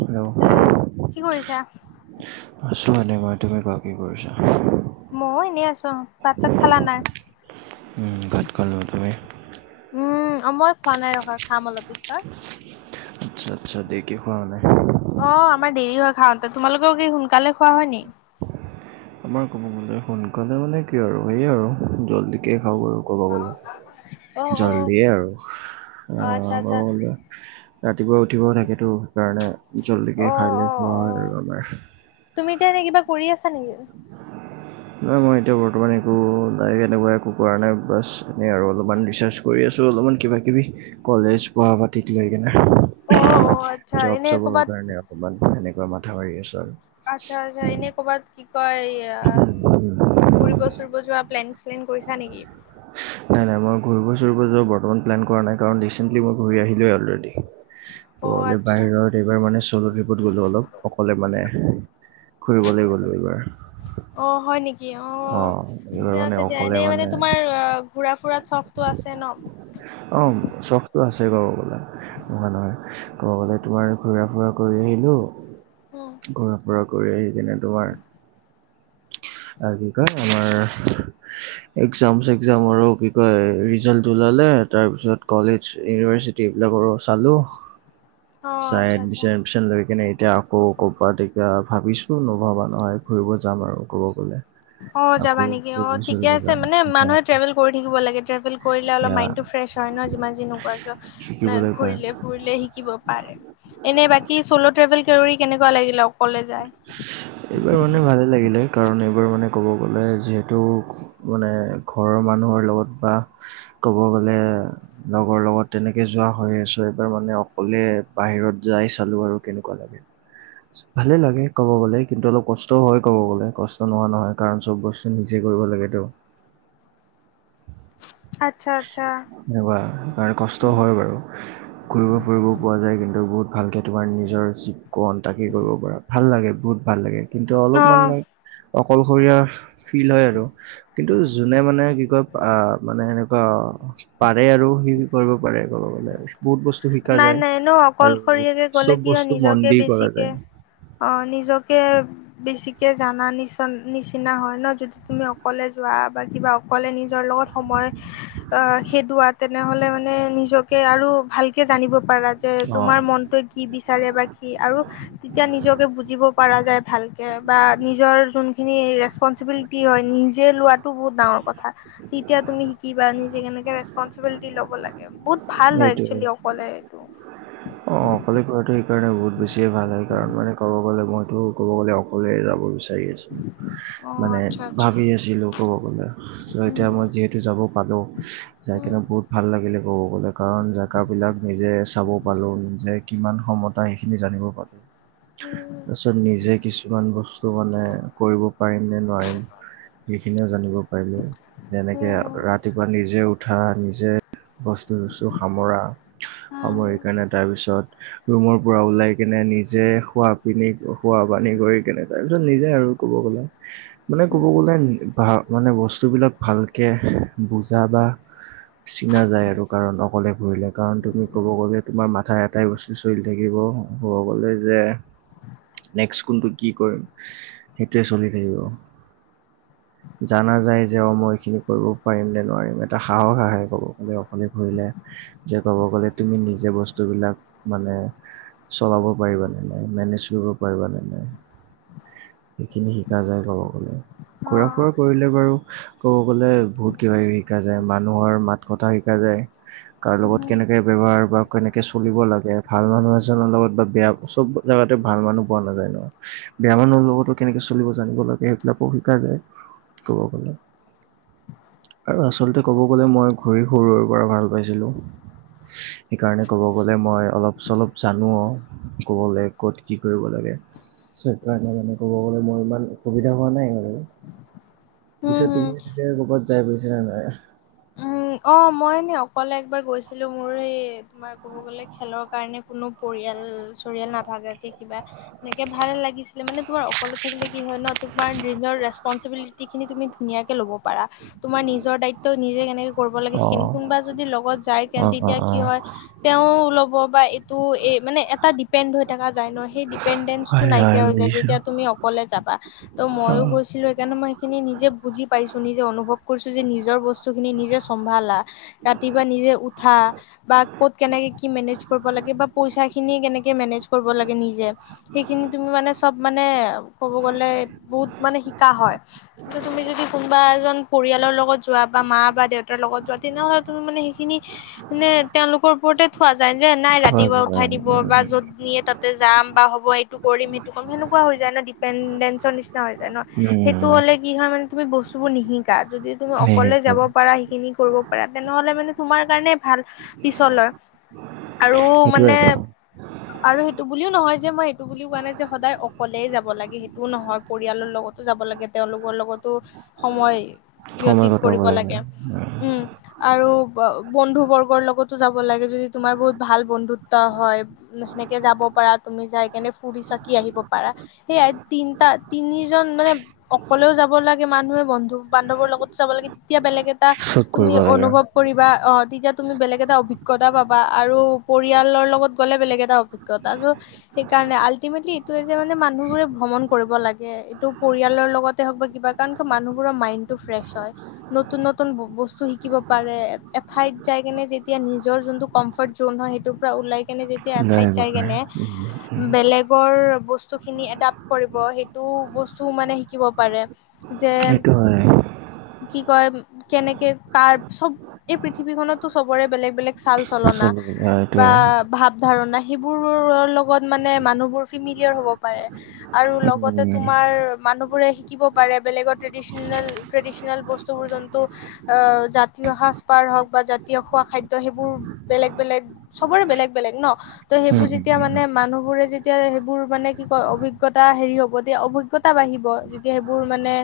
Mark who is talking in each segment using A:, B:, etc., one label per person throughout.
A: Hello.
B: Hello কি কৰিছা?
A: আছো এনে মই, তুমি কোৱা কি কৰিছা?
B: ময়ো এনেই আছো অঁ, পাট-চাত খালা নাই?
A: উম ভাত খালোঁ, তুমি?
B: উম, মই খোৱা নাই ৰখা, খাম অলপ পিছত।
A: আচ্ছা আচ্ছা দেইকে খোৱা মানে?
B: অ আমাৰ দেৰি হয় খাওঁতে। তোমালোকৰ কি সোনকালে খোৱা হয় নি?
A: আমাৰ ক'ব গ'লে সোনকালে মানে কি আৰু সে আৰু জলডিকেই খাওঁ বাৰু। ক'ব গলে
B: অ' অ'
A: জল্দিয়ে আৰু অ
B: আচ্ছা আচ্ছা
A: ক'ব গলে। ৰাতিপুৱা উঠিবও থাকেতো সেইকাৰণে জল্দি কে
B: অ'
A: খাই লৈ
B: অ'
A: খোৱা হয়
B: অ'।
A: আৰু আমাৰ।
B: তুমি এতিয়া এনেই কিবা কৰি আছা নেকি?
A: নাই মই এতিয়া বৰ্তমান একো নাই এনেকুৱা একো কৰা নাই বাছ এনেই আৰু অলপমান ৰিচাৰ্ছ কৰি আছোঁ অলপমান কিবা কিবি কলেজ পোৱা পাতিক লৈ কেনে।
B: অ' অ' আচ্ছা
A: জব
B: এনে
A: চবৰ
B: ক'বাত
A: কাৰণে অলপমান সেনেকুৱা মাথা মাৰি আছো আৰু।
B: আচ্ছা আচ্ছা এনে কবাদ। কি কয় ঘুৰিব চুৰিব যোৱা প্লেন চ্লেন কৰিছা নেকি?
A: নাই, নাই, মই ঘূৰিব চুৰিব যোৱাৰ বৰ্তমান প্লেন কৰা নাই কাৰণ ৰিচেণ্টলি মই ঘূৰি আহিলোই অলৰেডি।
B: অ'
A: গ'লে
B: আচ্ছা
A: বাহিৰৰ দেশৰ মানে চল ট্টিপত গ'লো অলপ অকলে মানে। খুৰিবলে গ'লো এইবাৰ।
B: অ হয় নেকি অ
A: অঁ এইবাৰ
B: ঠিকে
A: মানে
B: আছে দিয়া
A: অকলে
B: এনেই মানে তোমাৰ অগ- ঘূৰা ফুৰাত চফটো আছে ন।
A: অ চখটো আছে ক'ব গ'লে। নহয়, নহয় ক'ব গ'লে তোমাৰ ঘুৰা ফুৰা কৰি আহিলো।
B: উম।
A: ঘুৰা ফুৰা কৰি আহি কিনে তোমাৰ আৰু কি কয় আমাৰ একজাম চেকজাম আৰু কি কয় ৰিজাল্টটো ওলালে তাৰপিছত কলেজ ইউনিভাৰ্চিটি এইবিলাকৰো চালোঁ।
B: [inaudible]
A: চাই
B: আচ্ছা আচ্ছা।
A: এডমিশ্যন মিশ্যন লৈ কিনে এতিয়া আও। কৌ ক পাৰ্টি কা ভাবিছো নভবা নহয় ফুৰিব যাম আৰু ক'ব গ'লে।
B: অ
A: আকৌ
B: যাবা নেকি অ
A: ফুৰিব
B: ঠিকে
A: চুৰিব
B: আছে
A: যাম
B: মানে
A: এতিয়া
B: মানুহে
A: আকৌ
B: ট্ৰেভেল কৰি থাকিব লাগে ট্ৰেভেল কৰিলে অলপ
A: এয়া
B: মাইণ্ডটো ফ্ৰেছ হয় ন যিমান যি নোকোৱৰাকিয় ন
A: শিকিবলৈ পায়।
B: ঘূৰিলে ফুৰিলে শিকিব পাৰে। এনে বাকী চল ট্ৰেভেল কেনেকুৱা লাগিলে অকলে যায়। [inaudible]
A: এইবাৰ মানে ভালেই লাগিলে কাৰণ এইবাৰ মানে ক'ব গ'লে যিহেতু মানে ঘৰৰ মানুহৰ লগত বা ক'ব গ'লে লগৰ লগত তেনেকে যোৱা হৈ আছো। এইবাৰ মানে অকলে বাহিৰত যাই চালো আৰু কেনেকুৱা লাগে। ভালে লাগে ক'ব গ'লে কিন্তু অলপ কষ্টও হয়, ক'ব গ'লে কষ্ট নহোৱা নহয় কাৰণ চব বস্তু নিজে কৰিব লাগে ত।
B: আচ্ছা আচ্ছা।
A: এনেকুৱা কষ্ট
B: উম,
A: হয় বাৰু। ঘুৰি ফুৰিব পৰা যায় কিন্তু বহুত ভালকৈ তোমাৰ নিজৰ জী কণ তাকেই কৰিব পৰা ভাল লাগে বহুত। ভাল লাগে কিন্তু অলপমান
B: অ'
A: অকলশৰীয়া ফিল হয় আৰু কিন্তু যোনে মানে কি কয় মানে গ পাৰে আৰু সি কৰিব পাৰে ক'ব গ'লে বহুত বস্তু শিকা
B: নাই
A: যায়
B: নাই ন
A: আৰু
B: অকলশৰীয়াকে গ'লে
A: চব
B: কিয়
A: বস্তু মন
B: নিজকে
A: দি কৰা
B: বেছিকে
A: যায়
B: অ নিজকে বেছিকে জানা নিচ নিচিনা হয় ন যদি তুমি অকলে যোৱা বা কিবা কলে নিজৰ লগত সময় আহ খেদোৱা তেনেহলে মানে নিজকে আৰু ভাল কে জানিব পাৰা যে
A: অ
B: তোমাৰ মনটোৱে কি বিচাৰে বা কি আৰু তেতিয়া নিজকে বুজিব পৰা যায় ভালকে বা নিজৰ যোনখিনি ৰেচপনঞ্চিবিল- কি হয় নিজে লোৱাটো বহুত ডাঙৰ কথা। তেতিয়া তুমি শিকিবা নিজে কেনেকে ৰেচপনঞ্চিবিলিটি লব লাগে। বহুত ভাল হয়
A: সেইটোৱে
B: একচুৱেলি অকলে এইটো।
A: অ অকলে কৰাটোৱে সেইকাৰণে বহুত বেছিয়ে ভাল হয়, কাৰণ মানে ক'ব গ'লে মইতো ক'ব গ'লে অকলে যাব বিচাৰি আছ-
B: [inaudible]
A: মানে
B: আচ্ছা
A: ভাবি আছিলো ক'ব গ'লে, চ এতিয়া মই যিহেতু যাব পালো। যাই কিনে
B: আচ্ছা
A: বহুত ভাল লাগিলে ক'ব গ'লে কাৰণ জেগা বিলাক নিজে চাব পালো। যে কিমান ক্ষমতা সেইখিনি জানিব পালো। তাছত নিজে কিছুমান বস্তু মানে কৰিব পাৰিম নে নোৱাৰিম। সেইখিনিও জানিব পাৰিলো,
B: অ মই
A: যেনেকে ৰা- ৰাতিপুৱা নিজে উঠা, নিজে বস্তু চস্তু সামৰা, সামৰি কেনে- তাৰপিছত- ৰুমৰ পৰা ওলাই কেনে নিজে খোৱা পিনি খোৱা পানী কৰি কেনে তাৰ পিছত নিজে আৰু- ক'ব গ'লে।
B: [unintelligible]
A: মানে ক'ব গ'লে
B: এনেই
A: ভা মানে বস্তুবিলাক ভালকে বুজা বা- চিনা যায় আৰু কাৰণ অকলে ঘূৰিলে কাৰণ তুমি ক'ব গ'লে তোমাৰ মা- ঠাই এটা বস্তু চলি থাকিব ঘৰ গলে যে - নেক্স কোনটো কি কৰিম, সেইটোৱে চলি থাকিব।
B: [inaudible]
A: জানা যায় যে অ মই এইখিনি কৰিব পাৰিম নে নোৱাৰিম, এটা সাহস আহে ক'ব গলে অকলে ঘূৰিলে। যে ক'ব গ'লে তুমি নিজে বস্তুবিলাক মানে। চলাব পাৰিবা নে নাই মেনেজ কৰিব পাৰিবা নে নাই? সেইখিনি শিকা যায় ক'ব গ'লে, ঘূৰা ফুৰা কৰিলে বাৰু- ক'ব গ'লে বহুত কিবা কিবি শিকা যায়, মানুহৰ মাত কথা শিকা যায়। কাৰ লগত কেনেকে ব্যৱহাৰ বা- কেনেকে চলিব লাগে, ভাল মানুহ এজনৰ লগত বা বেয়া চব জেগাতে ভাল মানুহ পোৱা নাযায় ন। বেয়া মানুহ লগতো কেনেকে চলিব জানিব লাগে সেইবিলাকো শিকা যায় ক'ব গলে। আৰু আচলতে ক'ব গ'লে মই ঘূৰি সৰুৰে পৰা ভাল পাইছিলোঁ। সেইকাৰণে ক'ব গ'লে মই অলপ চলপ জানো অ ক'ব গ'লে ক'ত কি কৰিব লাগে। সেইকাৰণে মানে ক'ব গ'লে মোৰ ইমান অসুবিধা হোৱা নাই আৰু। পিছে তুমি এনেকে ক'ৰবাত যাই পাইছা নে নাই?
B: অ মই এনেই অকলে একবাৰ গৈছিলোঁ মোৰ এই- তোমাৰ ক'ব গ'লে খেলৰ কাৰণে কোনো পৰিয়াল চৰিয়াল নাভাগাকে কিবা- এনেকে ভাল লাগিছিলে মানে তোমাৰ অকলে থাকিলে কি হয় ন তোমাৰ নিজৰ ৰেচ- পঞ্চবিলিতি খিনি তুমি ধুনীয়াকে লব পাৰা, তোমাৰ নিজৰ দায়িত্ব নিজে কেনেকে - কৰিব লাগে
A: অ
B: সেই কোনোবা যদি লগত যায় তে
A: অ অ
B: তেতিয়া
A: অ
B: কি হয়। তেওঁ ল'ব বা এইটো এই মানে এটা ডিপেণ্ড হৈ থকা যায় ন, সেই দ্বীপ- পেন্দেন্স টো
A: হয় হয়
B: নাইকিয়া হৈ যায়
A: বুজিছো
B: যেতিয়া তুমি অকলে যাবা। ত
A: অ
B: মইও গৈছিলো সেইকাৰণে মই সেইখিনি নিজে বুজি পাইছো নিজে অনুভৱ কৰিছো যে নিজৰ বস্তু খিনি নিজে- চম্ভালা ৰাতিপুৱা নিজে উঠা। বা ক'ত কেনেকে কি মেনেজ কৰিব লাগে বা পইচা খিনিয়ে কেনেকে মেনেজ কৰিব লাগে নিজে- সেইখিনি তুমি মানে চব মানে ক'ব গ'লে বহুত মানে শিকা হয়। কিন্তু তুমি যদি কোনোবা এজন পৰিয়ালৰ লগত যোৱা বা মা বা দেউ- তাৰ লগত যোৱা তেনেহলে তুমি মানে সেইখিনি মানে তেওঁলোকৰ ওপৰতে- থোৱা যায় যে, নাই
A: হয়,
B: ৰাতিপুৱা উঠাই
A: হয়,
B: দিব বা য'ত নিয়ে তাত- যাম বা হ'ব এইটো কৰিম সেইটো কৰিম সেনেকুৱা হৈ যায় ন ডিপেনডেঞ্চৰ নি- হৈ যায় ন
A: উম,
B: সেইটো হলে কি হয় মানে তুমি বস্তুবোৰ নিশিকা যদি তুমি
A: সেই
B: অকলে
A: আৰু।
B: যাব পাৰা। খিনি কৰিব পাৰা তেনেহলে মানে তোমাৰ কাৰণে ভাল পিছলৈ হয়। আৰু
A: সেইটোৱে আৰু
B: মানে- আৰু সেইটো বুলিও নহয় যে মই সেইটো বুলিও কোৱা নাই যে সদায় অকলেই যাব লাগে সেইটোও নহয়। পৰিয়ালৰ লগতো যাব লাগে তেওঁলোকৰ লগতো সময়।
A: সময়
B: ব্যতীত
A: কটাব
B: কৰিব
A: লাগে।
B: উম। আৰু বন্ধু বৰ্গৰ লগতো যাব লাগে যদি তোমাৰ বহুত ভাল বন্ধুত্ব হয়। সেনেকে যাব পাৰা তুমি যাই কেনে ফুৰি চাকি আহিব পাৰা। সেইয়াই তিনিটা তিনিজন মানে- অকলেও যাব লাগে মানুহে বন্ধু বান্ধৱৰ লগতো যাব লাগে তেতিয়া বেলেগ এটা
A: চব
B: তুমি
A: কৰিব লাগে
B: অনুভৱ- কৰিবা অঁ তেতিয়া তুমি বেলেগ এটা অভিজ্ঞতা পাবা আৰু পৰিয়ালৰ লগত গ'লে বেলেগ এটা অভি- কদাটো সেইকাৰণে আল্টিমেটলি এইটোৱে যে মানে মানুহবোৰে ভ্ৰমণ কৰিব লাগে এইটো পৰিয়ালৰ লগতে হওক বা কিবা কাৰণ মানুহবোৰৰ মাইণ্ডটো ফ্ৰেছ হয় নতুন ন নতুন বস্তু শিকিব পাৰে এঠাইত যাই কেনে যেতিয়া নিজৰ যোনটো কমফৰট জন হয় সেইটো পৰা ওলাই কেনে যেতিয়া
A: ওলাই আহিব
B: এঠাইত যাই
A: পাৰে
B: কেনে
A: উম
B: বেলেগৰ বস্তুখিনি এডাপ্ট কৰিব সেইটো বস্তু মানে শিকিব পাৰে। যে
A: সেইটো হয়।
B: কি কয় কেনেকে কাৰ চব এই পৃথিৱীখনতো চবৰে বেলেগ বেলেগ ছাল চলনা।
A: চলিব
B: বা
A: এইটোৱে
B: ভাৱ ধাৰণা সেইবোৰৰ লগত মানে মানুহবোৰ ফিমিলিয়াৰ হ'ব পাৰে। আৰু
A: উম
B: লগতে তোমাৰ মানুহো শিকিব পাৰে বেলেগৰ ট্ৰেদিশ নেল ট্ৰেডিচনেল বস্তুবোৰ য টো আ জাতীয় সাজপাৰ হওঁক বা জাতীয় খোৱা খাদ্য সেইবোৰ বেলেগ বেলেগ চবৰে বেলেগ বেলেগ ন। ত'
A: উম
B: সেইবোৰ
A: উম
B: যেতিয়া
A: উম।
B: মানে মানুহবোৰে যেতিয়া সেইবোৰ মানে কি কয় অভিজ্ঞতা হেৰি হব তেতিয়া অভি জ্ঞতা বাঢ়িব যেতিয়া সেইবোৰ মানে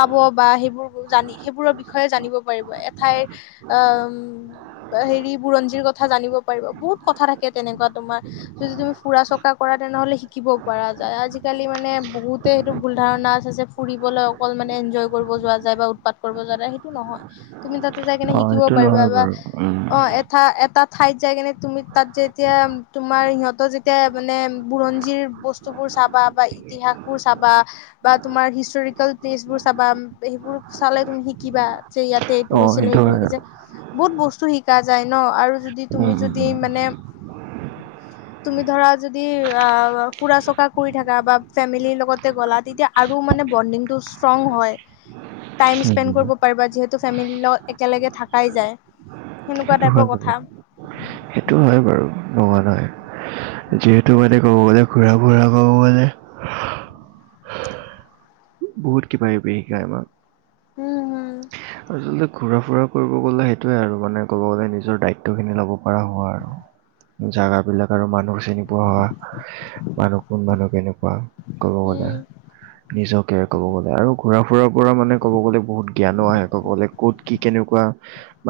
B: পাব বা সেইবোৰ জানি সেইবোৰৰ বিষয়ে জানিব পাৰিব এঠাইৰ আম বা হেৰি বুৰঞ্জীৰ কথা জানিব পাৰিব, বহুত কথা থাকে তেনেকুৱা তোমাৰ যদি তুমি ফুৰা চকা কৰা তেনেহ'লে শিকিব পৰা যায়, আজিকালি মানে বহুতে সেইটো ভুল ধাৰণা আছে যে ফুৰিবলৈ অকল মানে এনজয় কৰিব যোৱা যায় বা উৎপাত কৰিব যোৱা যায় সেইটো নহয় তুমি তাতে যাই
A: অ
B: কেনে শি থিব
A: সেইটো
B: পাৰিবা
A: নহয়
B: বা
A: বাৰু উম
B: অ এ ঠা এটা ঠাইত যাই কিনে তুমি তাত যেতিয়া তোমাৰ সিহঁতৰ যেতিয়া মানে বুৰঞ্জীৰ বস্তু বস্তুবোৰ চাবা বা ইতিহাসবোৰ চাবা বা তুমাৰ হিষ্টৰিকেল প্লেচবোৰ চাবা সেইবোৰ চালে তুমি কিবা যে ইয়াতে এইটো
A: অ
B: হৈছিলে সেইটো
A: হয়
B: যে
A: আৰু।
B: বহুত বস্তু শিকা যায় ন আৰু যদি তুমি
A: উম উম
B: যদি
A: উম উম
B: মানে তুমি ধৰা যদি অ ফুৰা চকা কৰি থাকা বা ফেমিলিৰ লগতে গ'লা তেতিয়া আৰু মানে বন্দিং তো ষ্ট্ৰং হৈ টাইমচ পেণ্ড কৰিব
A: সেইটো
B: পাৰিবা যিহেতু ফেমিলি লগ একলেগে থাকাই যায় সেনেকুৱা
A: হয়
B: টাইপৰ
A: বাৰু
B: কথা।
A: সেইটো হয় বাৰু নহয় নহয় যিহেতু মানে ক'ব গ'লে ঘূৰা ফুৰা ক'ব গ'লে বহুত কিবা কিবি শিকা আমাক।
B: উম হুম।
A: আচলতে ঘূৰা ফুৰা কৰিব গ'লে সেইটোয়ে আৰু মানে ক'ব গ'লে নিজৰ দায়িত টো খিনি লব পৰা হোৱা আৰু জেগাবিলাক আৰু মানুহ চিনি পোৱা হোৱা, মানুহ কোন মানুহ কেনেকুৱা ক'ব গলে।
B: উম
A: নিজকে ক'ব গ'লে আৰু ঘুৰা ফুুৰাৰ পৰা মানে ক'ব গ'লে বহুত জ্ঞানো আহে। কলে ক'ত কি কেনেকুৱা?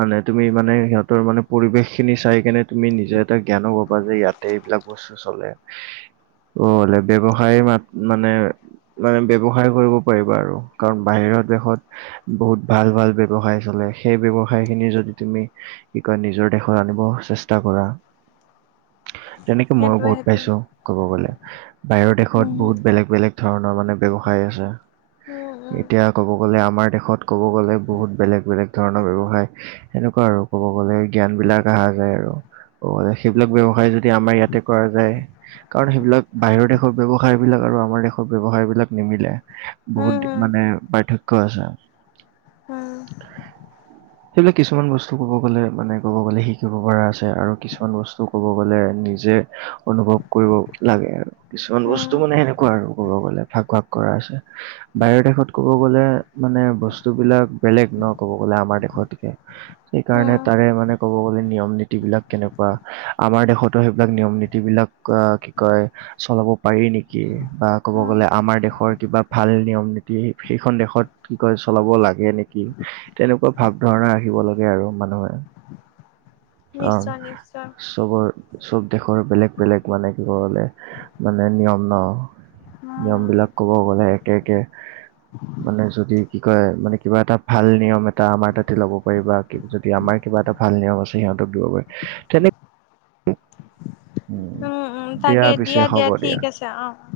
A: মানে তুমি মানে সিহতৰ মানে পৰিবেশখিনি চাই কেনে তুমি নিজে এটা জ্ঞানো পাবা যে ইয়াতে এইবিলাক বস চলে, অ ব্যৱসায় মাত মানে মানে ব্যৱসায় কৰিব পাৰিব আৰু কাৰণ বাহিৰৰ দেশত বহুত ভাল ভাল ব্যৱসায় চলে, সেই ব্যৱসায়খিনি যদি তুমি কি কয় নিজৰ দেশত আনিব চেষ্টা কৰা তেনেকে মইও
B: সেইটোৱে
A: বহুত
B: সেইটোৱে
A: পাইছো কব গলে। বাহিৰৰ দেশত
B: উম
A: বহুত বেলেগ বেলেগ ধৰণৰ মানে ব্যৱসায় আছে,
B: উম উম
A: এতিয়া ক'ব গ'লে আমাৰ দেশত ক'ব গ'লে বহুত বেলেগ - বেলেগ ধৰণৰ ব্যৱসায় এনেকুৱা আৰু ক'ব গ'লে জ্ঞানবিলাক আহা যায় আৰু সেইবিলাক ব্যৱসায় যদি আমাৰ ইয়াতে কৰা যায় কাৰণ সেইবিলাক বাহিৰৰ দেশৰ ব্যৱসায়বিলাক আৰু আমাৰ দেশৰ ব্যৱসায়বিলাক নিমিলে।
B: হম
A: বহুত
B: হম
A: মানে পাৰ্থক্য আছে।
B: উম।
A: সেইবিলাক কিছুমান বস্তু ক'ব গ'লে মানে ক'ব গ'লে শিকিব পৰা আছে আৰু কিছুমান বস্তু ক'ব গ'লে নিজে অনুভৱ কৰিব লাগে আৰু। কিছুমান
B: উম উম
A: বস্তু মানে সেনেকুৱা আৰু ক'ব গ'লে, ভাগ - ভাগ কৰা আছে। বাহিৰৰ দেশত ক'ব গ'লে মানে বস্ তুবিলাক বেলেগ ন' ক'ব গ'লে, আমাৰ দেশতকে। সেইকাৰণে
B: উম
A: তাৰে মানে ক'ব গ'লে, নিয়ম-নীতিবিলাক কেনেকুৱা, আমাৰ দেশতো সেইবিলাক নিয়ম-নীতিবিলাক কি কয় চলাব পাৰি নেকি বা ক'ব
B: উম
A: গ'লে আমাৰ দেশৰ কিবা ভাল নিয়ম-নীতি সেইখন দেশত কি কয় চলাব লাগে নেকি, তেনেকুৱা ভাৱ ধাৰণা আহিব লাগে আৰু মানুহে। কাৰণ
B: নিশ্চয় নিশ্চয়
A: চবৰ- চব দেশৰ বেলেগ - বেলেগ মানে কি কব গ'লে, মানে নিয়ম ন'
B: উম
A: নিয়মবিলাক ক'ব গ'লে, একে - একে, মানে যদি কি কয়, মানে কিবা এটা ভাল নিয়ম এটা আমাৰ তাতে ল'ব পাৰিবা, কি- যদি আমাৰ কিবা এটা ভাল নিয়ম আছে সিহঁতক দিব পাৰে। তেনে উম,
B: উম
A: দিয়া
B: তাকে
A: পিছে, হ'ব দিয়া।
B: ঠিক আছে অ'।